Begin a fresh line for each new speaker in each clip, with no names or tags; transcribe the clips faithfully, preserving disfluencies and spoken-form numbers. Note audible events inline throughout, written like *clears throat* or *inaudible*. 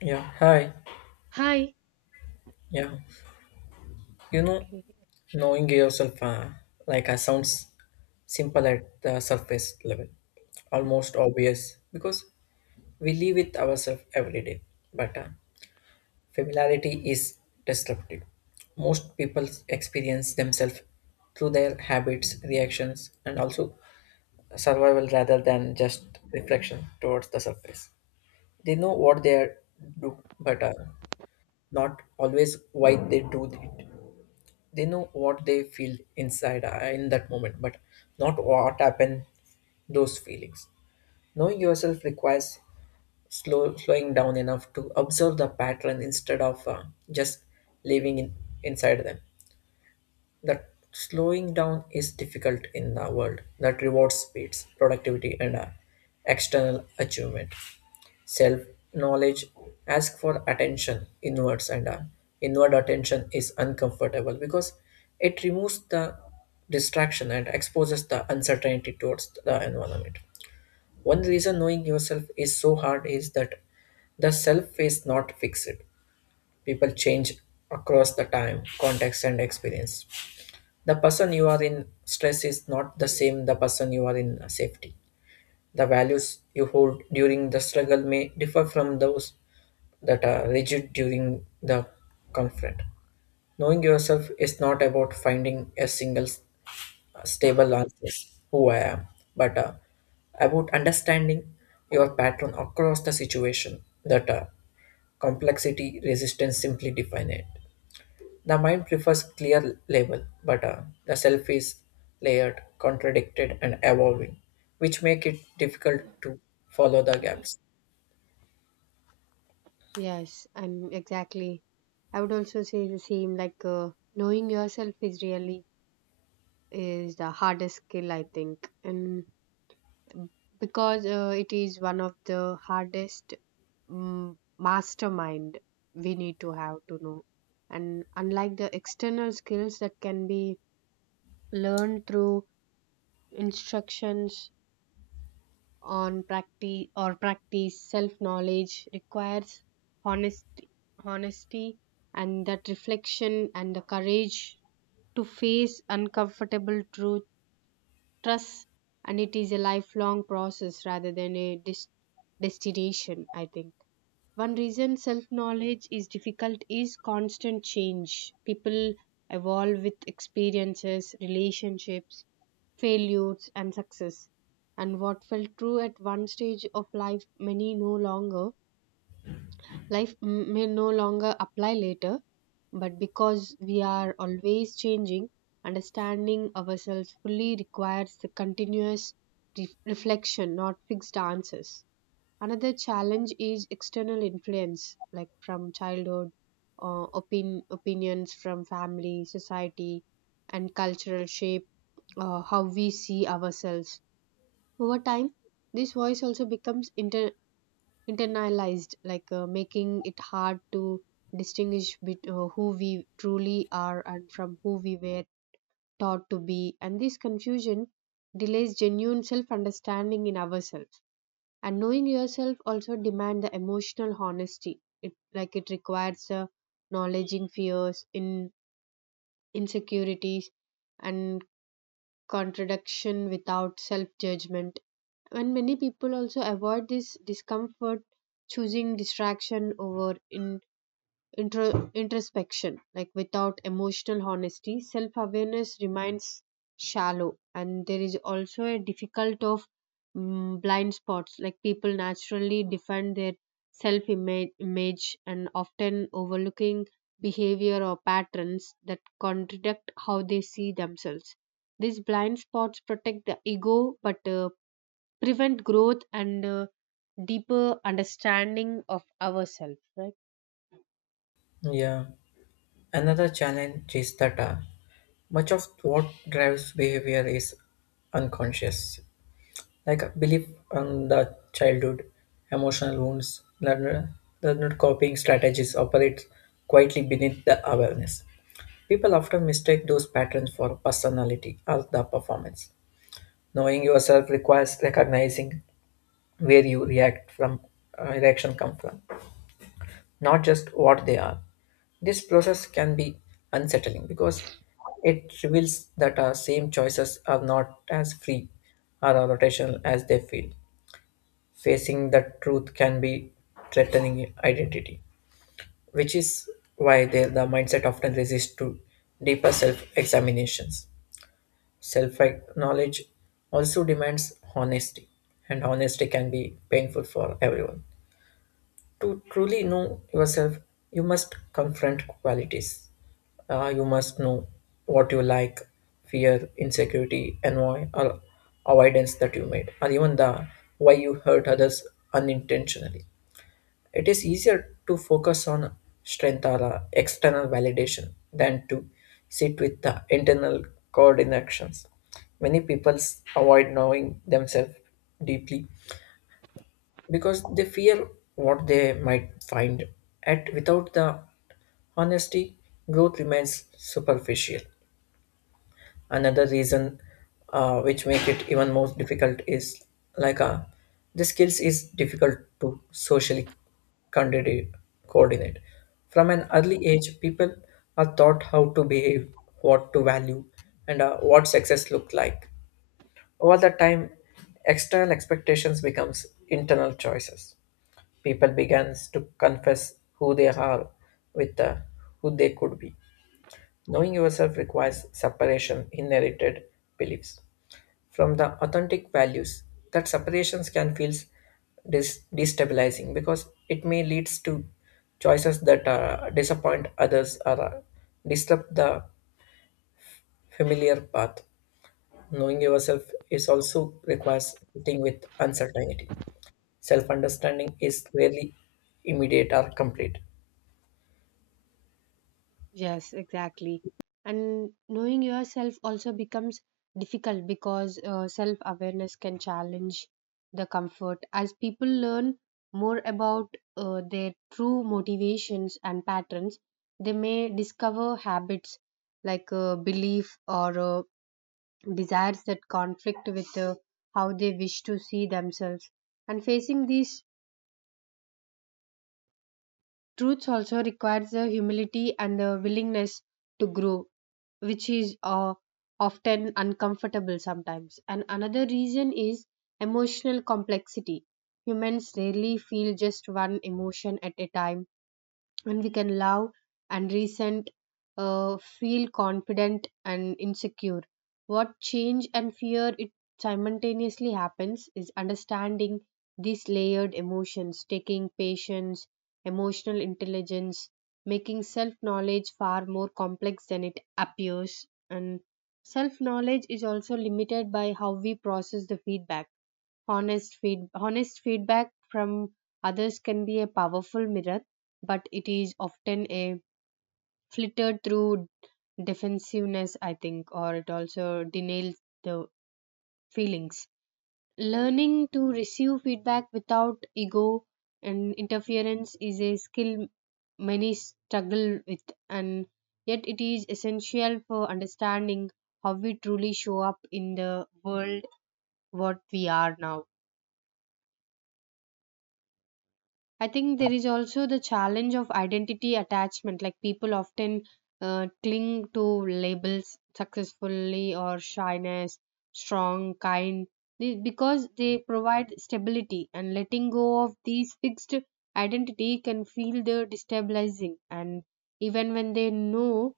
Yeah, hi.
Hi.
Yeah, you know,
Okay.
Knowing yourself, uh, like, uh, sounds simple at the surface level, almost obvious because we live with ourselves every day. But uh, Familiarity is disruptive. Most people experience themselves through their habits, reactions, and also survival rather than just reflection towards the surface. They know what they are do, but uh, not always why they do it. They know what they feel inside uh, in that moment, but not what happened those feelings. Knowing yourself requires slow slowing down enough to observe the pattern instead of uh, just living in, inside them. That slowing down is difficult in the world that rewards speeds productivity and uh, external achievement. Self knowledge ask for attention inwards, and uh, inward attention is uncomfortable because it removes the distraction and exposes the uncertainty towards the environment. One reason knowing yourself is so hard is that the self is not fixed. People change across the time context and experience. The person you are in stress is not the same the person you are in safety. The values you hold during the struggle may differ from those that are rigid during the conflict. Knowing yourself is not about finding a single s- stable answer, who I am, but uh, about understanding your pattern across the situation that uh, complexity resistance simply define it. The mind prefers clear label, but uh, the self is layered, contradicted, and evolving, which make it difficult to follow the gaps.
Yes, I'm exactly. I would also say the same. Like uh, knowing yourself is really is the hardest skill I think, and because uh, it is one of the hardest um, mastermind we need to have to know. And unlike the external skills that can be learned through instructions on practice or practice self knowledge requires honesty honesty and that reflection and the courage to face uncomfortable truth trust, and it is a lifelong process rather than a dis- destination I think. One reason self knowledge is difficult is constant change. People evolve with experiences, relationships, failures, and success. And what felt true at one stage of life, many no longer, life m- may no longer apply later. But because we are always changing, understanding ourselves fully requires the continuous re- reflection, not fixed answers. Another challenge is external influence, like from childhood, uh, opin- opinions from family, society, and cultural shape uh, how we see ourselves. Over time, this voice also becomes inter- internalized, like uh, making it hard to distinguish bet- uh, who we truly are and from who we were taught to be. And this confusion delays genuine self understanding in ourselves, and knowing yourself also demand the emotional honesty. It like it requires uh, acknowledging fears in insecurities and contradiction without self judgment. And many people also avoid this discomfort, choosing distraction over in intro, introspection. Like without emotional honesty, self awareness remains shallow, and there is also a difficult of mm, blind spots. Like people naturally defend their self image and often overlooking behavior or patterns that contradict how they see themselves. These blind spots protect the ego but uh, prevent growth and uh, deeper understanding of ourselves, right?
Yeah. Another challenge is that uh, much of what drives behavior is unconscious, like a belief on the childhood, emotional wounds, learned, learned copying strategies operate quietly beneath the awareness. People often mistake those patterns for personality or the performance. Knowing yourself requires recognizing where you react from uh, reaction come from, not just what they are. This process can be unsettling because it reveals that our same choices are not as free or are rotational as they feel. Facing the truth can be threatening identity, which is why they, the mindset often resists to deeper self-examinations. Self knowledge also demands honesty, and honesty can be painful for everyone. To truly know yourself, you must confront qualities. Uh, you must know what you like, fear, insecurity, annoy, or avoidance that you made, or even the why you hurt others unintentionally. It is easier to focus on strength or uh, external validation than to sit with the internal coordinations. Many people avoid knowing themselves deeply because they fear what they might find. At without the honesty, growth remains superficial. Another reason uh, which make it even more difficult is like uh, the skills is difficult to socially condi- coordinate. From an early age people are taught how to behave, what to value, and uh, what success look like. Over the time external expectations becomes internal choices. People begins to confess who they are with uh, who they could be. Knowing yourself requires separation inherited beliefs from the authentic values. That separations can feel dis- destabilizing because it may leads to choices that uh, disappoint others or uh, disrupt the familiar path. Knowing yourself is also requires sitting with uncertainty. Self-understanding is rarely immediate or complete.
Yes, exactly. And knowing yourself also becomes difficult because uh, self awareness can challenge the comfort. As people learn more about uh, their true motivations and patterns, they may discover habits like uh, belief or uh, desires that conflict with uh, how they wish to see themselves. And facing these truth also requires the humility and the willingness to grow, which is uh, often uncomfortable sometimes. And another reason is emotional complexity. Humans rarely feel just one emotion at a time, and we can love and resent, uh, feel confident and insecure. What change and fear it simultaneously happens is understanding these layered emotions, taking patience, emotional intelligence, making self knowledge far more complex than it appears. And self knowledge is also limited by how we process the feedback. Honest feed honest feedback from others can be a powerful mirror, but it is often a flittered through defensiveness, I think, or it also denies the feelings. Learning to receive feedback without ego and interference is a skill many struggle with, and yet it is essential for understanding how we truly show up in the world, what we are now. I think there is also the challenge of identity attachment. Like people often uh, cling to labels successfully or shyness, strong, kind, they- because they provide stability. And letting go of these fixed identity can feel the destabilizing. And even when they know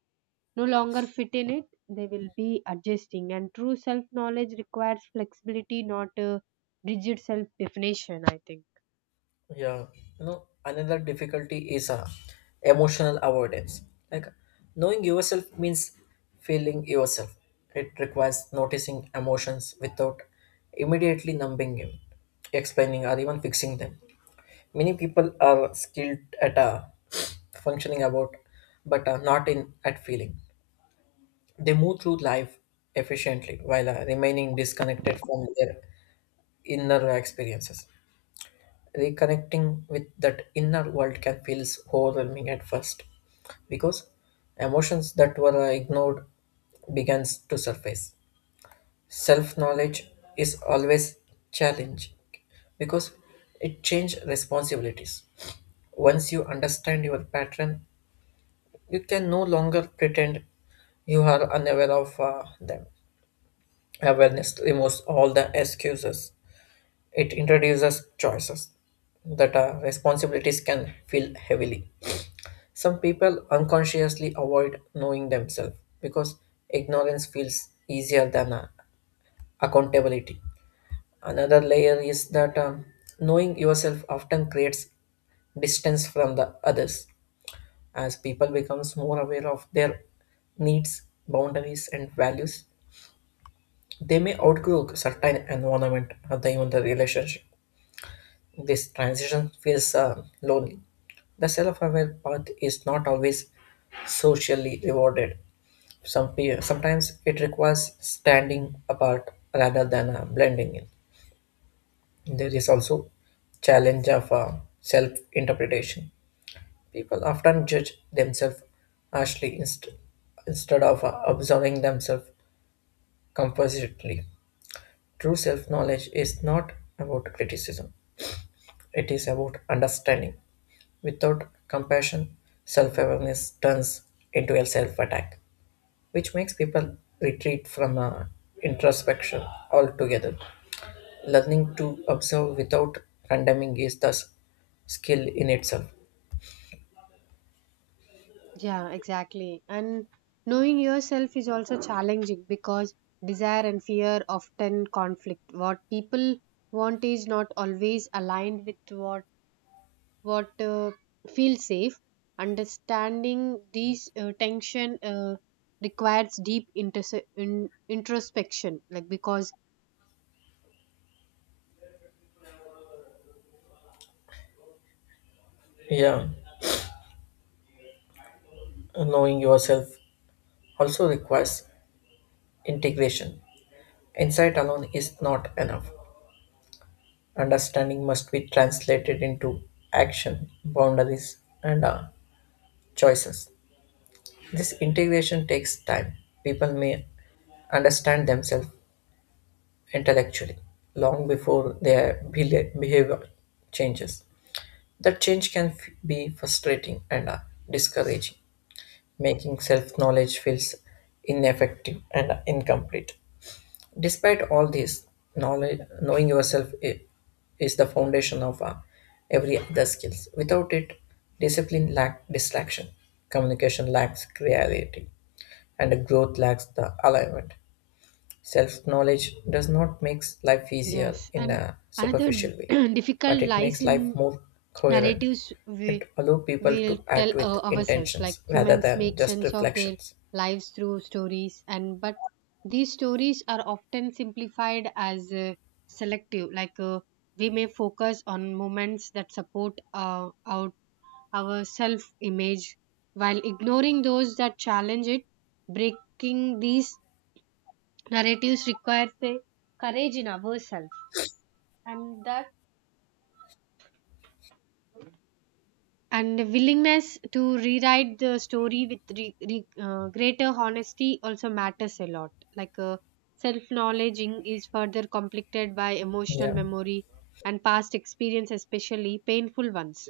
no longer fit in it, they will be adjusting. And true self knowledge requires flexibility, not a rigid self definition, I think.
Yeah, you know, another difficulty is uh, emotional avoidance. Like knowing yourself means feeling yourself. It requires noticing emotions without immediately numbing them, explaining or even fixing them. Many people are skilled at uh, functioning about, but uh, not in at feeling. They move through life efficiently while uh, remaining disconnected from their inner experiences. Reconnecting with that inner world can feel so overwhelming at first because emotions that were uh, ignored begins to surface. Self-knowledge is always challenging because it changes responsibilities. Once you understand your pattern, you can no longer pretend you are unaware of uh, them. Awareness removes all the excuses. It introduces choices that uh, responsibilities can feel heavily. Some people unconsciously avoid knowing themselves because ignorance feels easier than uh, accountability. Another layer is that um, knowing yourself often creates distance from the others as people becomes more aware of their needs, boundaries and values. They may outgrow certain environment or the, even the relationship. This transition feels uh, lonely. The self-aware path is not always socially rewarded. Some pe- sometimes it requires standing apart rather than uh, blending in. There is also challenge of uh, self-interpretation. People often judge themselves harshly inst- instead of uh, observing themselves compositely. True self-knowledge is not about criticism; it is about understanding. Without compassion, self awareness turns into a self attack, which makes people retreat from uh, introspection altogether. Learning to observe without condemning is thus skill in itself.
Yeah, exactly. And knowing yourself is also challenging because desire and fear often conflict. What people want is not always aligned with what what uh, feels safe. Understanding these uh, tension uh, requires deep interse- in, introspection. Like because,
Yeah, knowing yourself also requires integration. Insight alone is not enough. Understanding must be translated into action, boundaries, and uh, choices. This integration takes time. People may understand themselves intellectually long before their beha- behavior changes. That change can f- be frustrating and uh, discouraging, making self knowledge feels ineffective and incomplete. Despite all this, knowledge, knowing yourself i- is the foundation of uh, every other skills. Without it, discipline lacks distraction, communication lacks clarity, and growth lacks the alignment. Self-knowledge does not make life easier
yes,
in
and
a
another
superficial
*clears throat*
way, but
difficult
it
lies
makes life
in
more coherent.
narratives
It allows people
we'll
to
tell
act
uh,
with
ourselves. Like
intentions rather
humans
than
make
just
sense of their
reflections.
lives through stories, and but these stories are often simplified as uh, selective. Like uh, we may focus on moments that support uh, our our self image while ignoring those that challenge it. Breaking these narratives requires a courage in ourselves, and that and willingness to rewrite the story with re- re- uh, greater honesty also matters a lot. Like uh, self knowledge is further completed by emotional
Yeah,
memory and past experience, especially painful ones,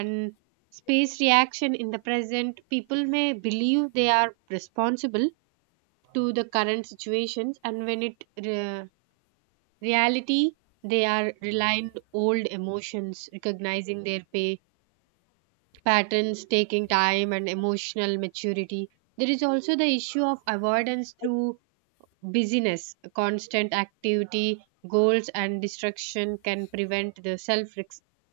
and space reaction in the present. People may believe they are responsible to the current situations, and when it re- reality, they are reliant old emotions. Recognizing their pay patterns taking time and emotional maturity. There is also the issue of avoidance through busyness, constant activity, goals, and distraction can prevent the self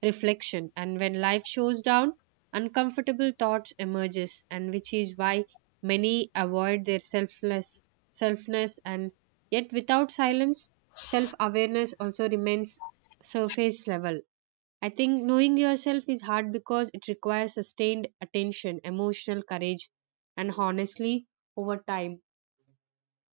reflection. And when life shows down, uncomfortable thoughts emerges, and which is why many avoid their selfless selfness. And yet, without silence, self awareness also remains surface level. I think knowing yourself is hard because it requires sustained attention, emotional courage, and honestly over time.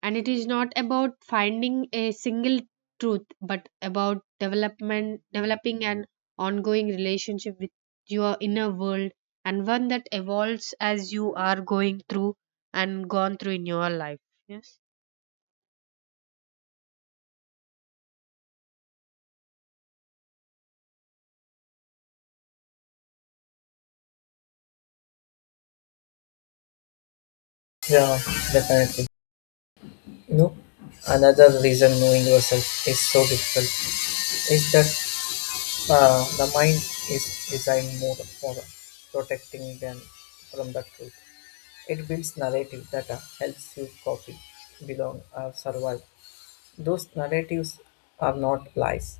And it is not about finding a single truth, but about development, developing an ongoing relationship with your inner world, and one that evolves as you are going through and gone through in your life. Yes.
yeah, definitely. Nope. Another reason knowing yourself is so difficult is that uh, the mind is designed more for protecting than from the truth. It builds narrative that uh, helps you copy, belong, or survive. Those narratives are not lies,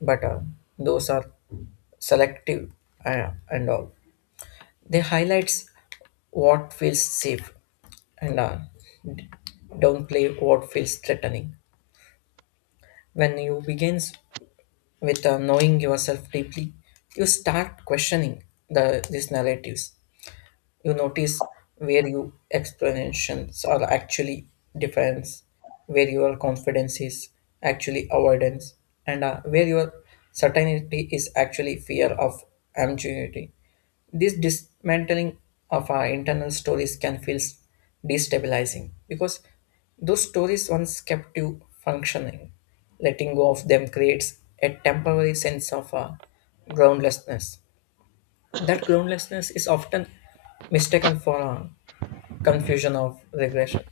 but uh, those are selective uh, and all. They highlights what feels safe and uh, downplay what feels threatening. When you begins with uh, knowing yourself deeply, you start questioning the these narratives. You notice where your explanations are actually defense, where your confidence is actually avoidance, and uh, where your certainty is actually fear of ambiguity. This dismantling of our internal stories can feel destabilizing because those stories once kept you functioning. Letting go of them creates a temporary sense of uh, groundlessness. That groundlessness is often mistaken for a confusion of regression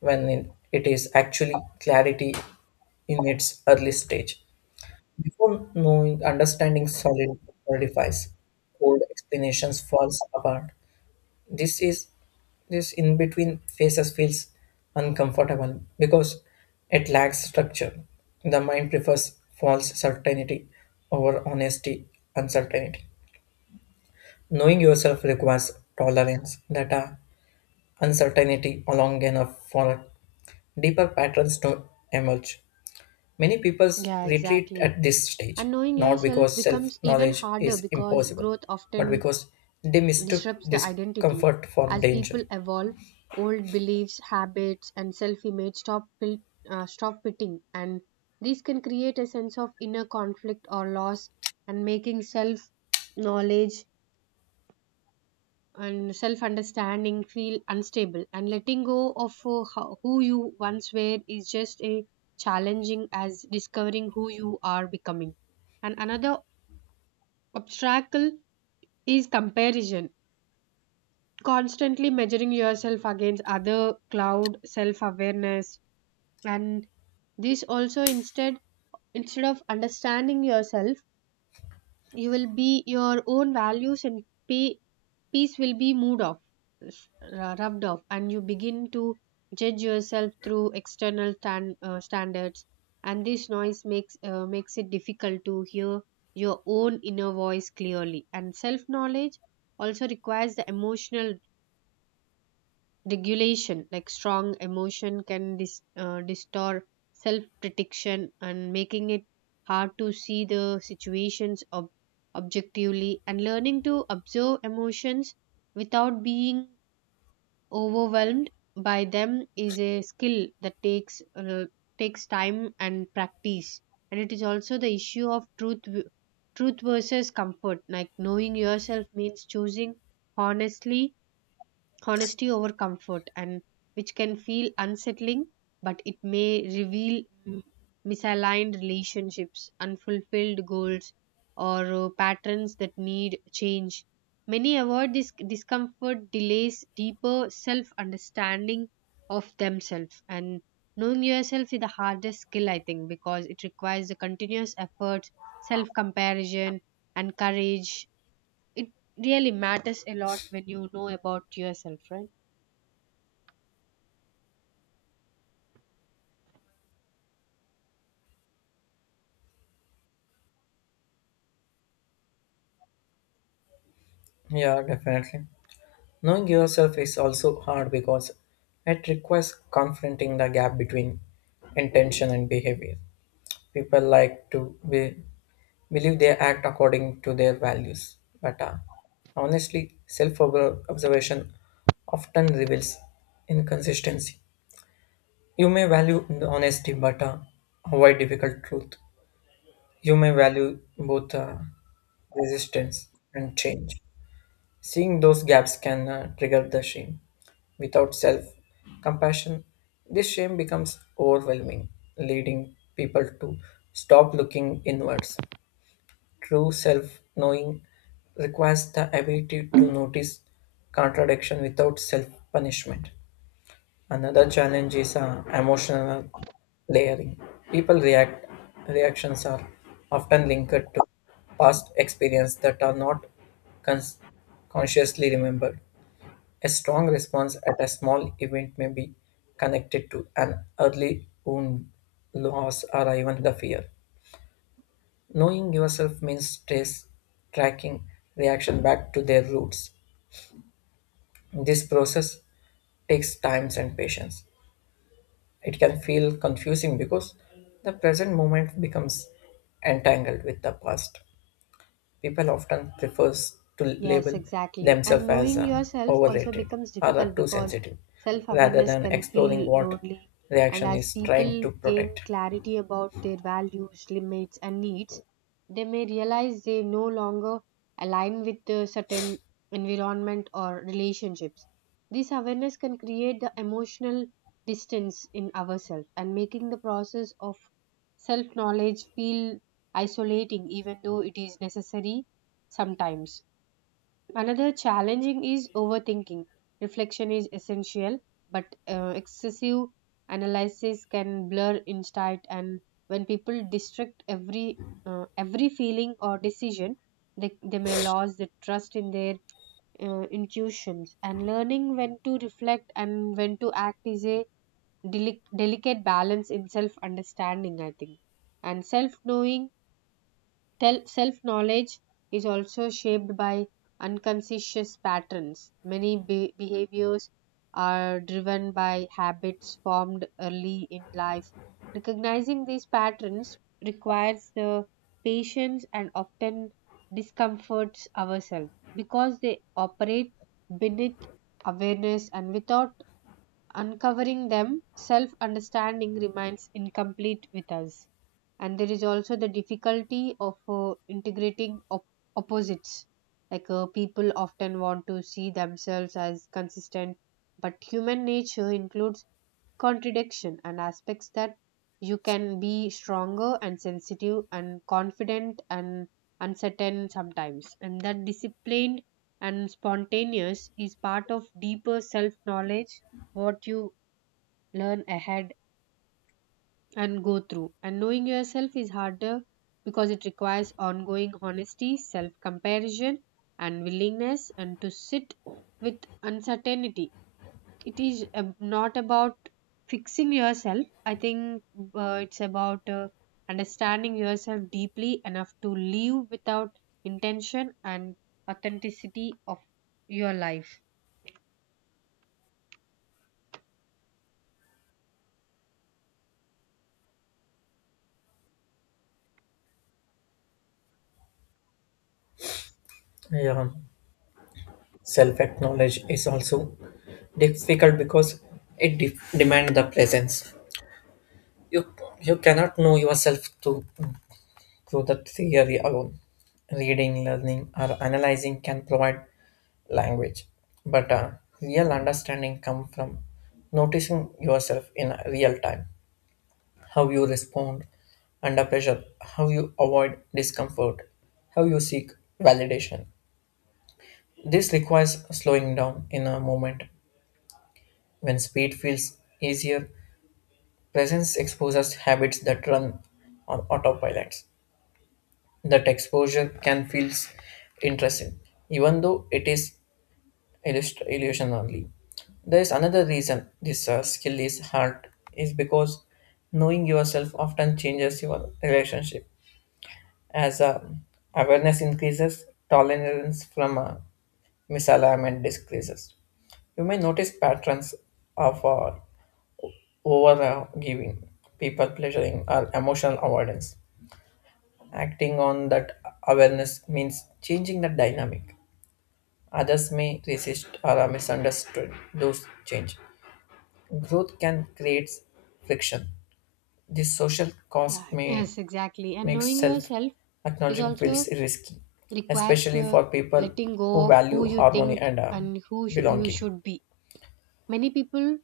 when it it is actually clarity in its early stage. Before knowing, understanding solid solidifies, old explanations falls apart. This is this in between phases feels uncomfortable because it lacks structure. The mind prefers false certainty over honesty, uncertainty. Knowing yourself requires tolerance that a uncertainty long enough for deeper patterns to emerge. Many people
Yeah,
retreat
exactly.
at this
And
stage,
knowing
not
yourself
because self
becomes even
knowledge
harder
is
because
impossible,
growth
but
often
because they mistook
disrupts the identity.
discomfort for
As
danger.
people evolve, old beliefs, habits, and self image stop, fil- uh, stop fitting, and these can create a sense of inner conflict or loss, and making self knowledge and self understanding feel unstable. And letting go of uh, ho- who you once were is just as challenging as discovering who you are becoming. And another obstacle is comparison, constantly measuring yourself against other cloud self awareness. And this also instead instead of understanding yourself, you will be your own values and pe- peace will be moved off, s- rubbed off, and you begin to judge yourself through external tan- uh, standards. And this noise makes uh, makes it difficult to hear your own inner voice clearly. And self knowledge also requires the emotional regulation. Like strong emotion can dis- uh, distort self protection and making it hard to see the situations ob- objectively. And learning to observe emotions without being overwhelmed by them is a skill that takes uh, takes time and practice. And it is also the issue of truth v- truth versus comfort. Like knowing yourself means choosing honestly honesty over comfort, and which can feel unsettling, but it may reveal mm, misaligned relationships, unfulfilled goals, or uh, patterns that need change. Many avoid this discomfort delays deeper self understanding of themselves. And knowing yourself is the hardest skill, I think, because it requires the continuous effort, self comparison, and courage. It really matters a lot when you know about yourself, right?
Yeah, definitely. Knowing yourself is also hard because it requires confronting the gap between intention and behavior. People like to be, believe they act according to their values. But uh, Honestly, self observation often reveals inconsistency. You may value the honesty, but uh, avoid difficult truth. You may value both uh, resistance and change. Seeing those gaps can uh, trigger the shame. Without self compassion, this shame becomes overwhelming, leading people to stop looking inwards. True self knowing requires the ability to notice contradiction without self punishment. Another challenge is uh, emotional layering. People react reactions are often linked to past experience that are not cons- consciously remembered. A strong response at a small event may be connected to an early wound, loss, or even the fear. Knowing yourself means trace, tracking reaction back to their roots. This process takes time and patience. It can feel confusing because the present moment becomes entangled with the past. People often prefer to
Yes,
label
exactly.
themselves
And
as
knowing
uh,
yourself also
overrated
becomes
or uh,
difficult
too
because
sensitive
self
rather
awareness
than
can
exploring
feel
what
lonely. And
reaction
as
is trying
people
to
gain
protect.
clarity about their values, limits, and needs, they may realize they no longer align with a certain environment or relationships. This awareness can create the emotional distance in ourselves, and making the process of self knowledge feel isolating, even though it is necessary sometimes. Another challenging is overthinking. Reflection is essential, but uh, excessive analysis can blur insight. And when people distract every uh, every feeling or decision, they, they may lose the trust in their uh, intuitions. And learning when to reflect and when to act is a delic- delicate balance in self understanding, I think. And self knowing self knowledge is also shaped by unconscious patterns. Many be- behaviors are driven by habits formed early in life. Recognizing these patterns requires the patience and often discomforts ourselves because they operate beneath awareness, and without uncovering them, self understanding remains incomplete with us. And there is also the difficulty of uh, integrating op- opposites. Like uh, people often want to see themselves as consistent, but human nature includes contradiction and aspects that you can be stronger and sensitive and confident and uncertain sometimes, and that disciplined and spontaneous is part of deeper self knowledge, what you learn ahead and go through. And knowing yourself is harder because it requires ongoing honesty, self comparison, and willingness and to sit with uncertainty. It is ab- not about fixing yourself, I think. Uh, it's about uh, understanding yourself deeply enough to live without intention and authenticity of your life.
Yeah. Self-knowledge is also difficult because it de- demands the presence. You you cannot know yourself to through the theory alone. Reading, learning, or analyzing can provide language, but uh, real understanding comes from noticing yourself in real time. How you respond under pressure, how you avoid discomfort, how you seek validation. This requires slowing down in a moment. When speed feels easier, presence exposes habits that run on autopilots. That exposure can feel interesting, even though it is illust- illusion only. There is another reason this uh, skill is hard is because knowing yourself often changes your relationship. As uh, awareness increases, tolerance from uh, misalignment decreases. You may notice patterns of uh, over uh, giving people pleasuring or emotional avoidance. Acting on that awareness means changing the dynamic. Others may resist or are misunderstood those change. Growth can create friction. The social
Yeah.
cost may
Yes, exactly. And
make
knowing
self
yourself is
acknowledging feels
also
risky,
requires
especially
the
for people
letting
who
go of who
value
you
harmony
think
and uh,
and who sh- you
belonging.
should be. Many people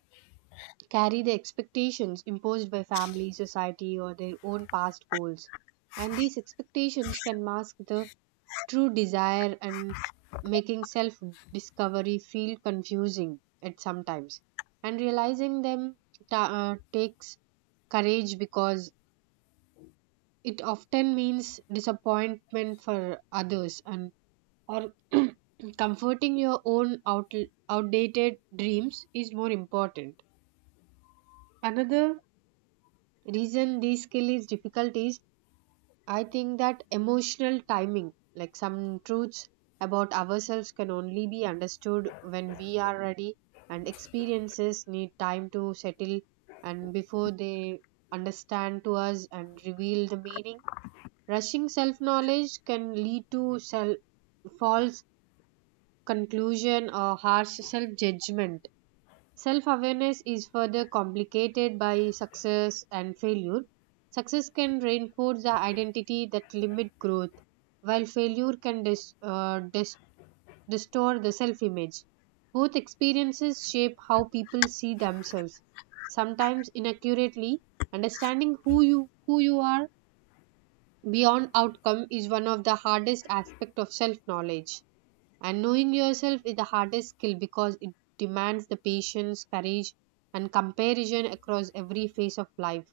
carry the expectations imposed by family, society, or their own past goals, and these expectations can mask the true desire and making self discovery feel confusing at sometimes. And realizing them ta- uh, takes courage because it often means disappointment for others, and or *clears throat* comforting your own out, outdated dreams is more important. Another reason this skill is difficult is, I think, that emotional timing, like some truths about ourselves, can only be understood when we are ready, and experiences need time to settle and before they understand to us and reveal the meaning. Rushing self knowledge can lead to self false conclusion or harsh self judgment. Self awareness is further complicated by success and failure. Success can reinforce the identity that limit growth, while failure can dis- uh, dis- distort the self image. Both experiences shape how people see themselves, sometimes inaccurately. Understanding who you who you are beyond outcome is one of the hardest aspects of self knowledge. And knowing yourself is the hardest skill because it demands the patience, courage, and comparison across every phase of life.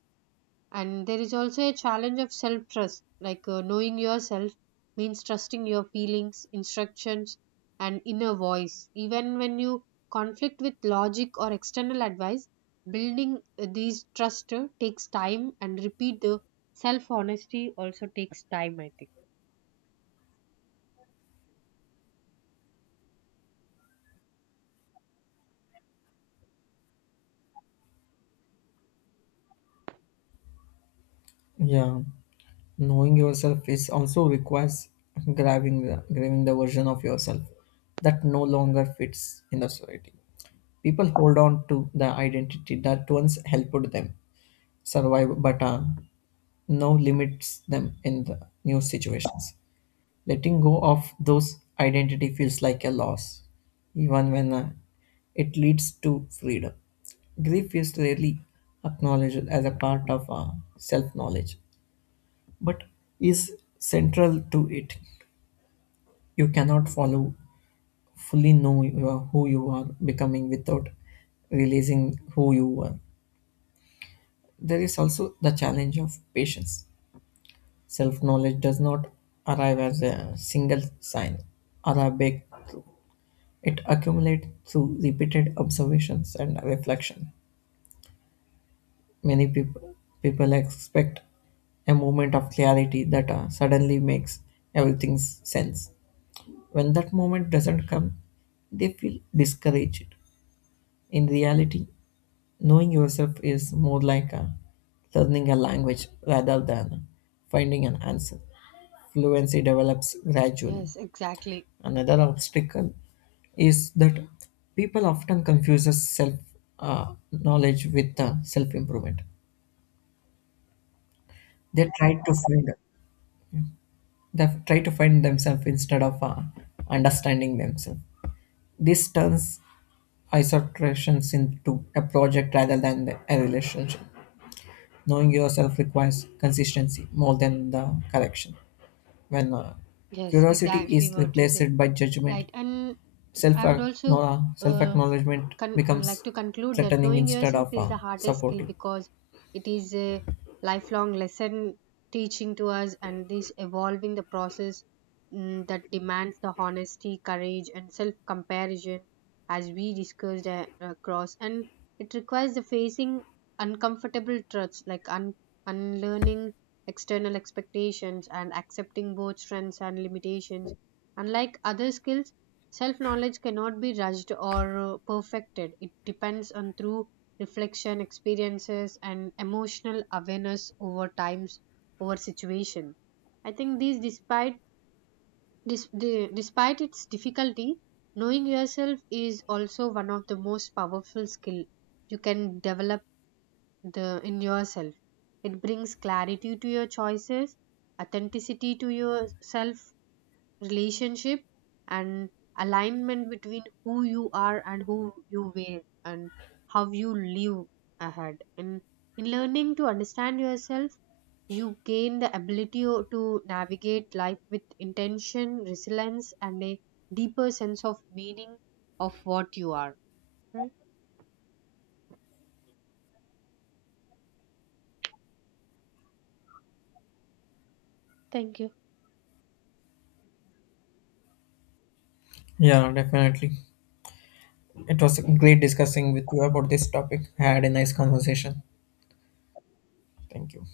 And there is also a challenge of self trust. Like uh, knowing yourself means trusting your feelings, instructions, and inner voice. Even when you conflict with logic or external advice, building uh, these trust uh, takes time, and repeat the self honesty also takes time, I think.
Yeah, knowing yourself is also requires grabbing the grabbing the version of yourself that no longer fits in the society. People hold on to the identity that once helped them survive, but uh, now limits them in the new situations. Letting go of those identity feels like a loss, even when uh, it leads to freedom. Grief is rarely acknowledged as a part of uh, self knowledge but is central to it. You cannot follow fully know you are- who you are becoming without realizing who you were. There is also the challenge of patience. Self knowledge does not arrive as a single sign or a breakthrough. It accumulates through repeated observations and reflection. Many people people expect a moment of clarity that uh, suddenly makes everything sense. When that moment doesn't come, they feel discouraged. In reality, knowing yourself is more like a learning a language rather than finding an answer. Fluency develops gradually.
Yes, exactly.
Another obstacle is that people often confuses self uh, knowledge with uh, self improvement. They try to find they try to find themselves instead of uh, understanding themselves. This turns iterations into a project rather than a relationship. Knowing yourself requires consistency more than the correction. When uh,
Yes,
curiosity
exactly
is
what you say.
replaced by judgment,
Right, and
self
I would also
self
uh,
acknowledgement
con- like
becomes
to conclude that
threatening
knowing
instead
yourself
of
is
uh,
the hardest skill
supportive.
because it is a lifelong lesson teaching to us, and this evolving the process mm, that demands the honesty, courage, and self comparison, as we discussed uh, across. And it requires the facing uncomfortable truths, like un- unlearning external expectations and accepting both strengths and limitations. Unlike other skills, self knowledge cannot be rushed or uh, perfected. It depends on through reflection, experiences, and emotional awareness over times, over situation. I think these, despite dis, the, despite its difficulty, knowing yourself is also one of the most powerful skill you can develop the in yourself. It brings clarity to your choices, authenticity to yourself, relationship, and alignment between who you are and who you were and how you live ahead. And in learning to understand yourself, you gain the ability o- to navigate life with intention, resilience, and a deeper sense of meaning of what you are, right? Thank you.
Yeah, definitely. It was great discussing with you about this topic. I had a nice conversation. Thank you.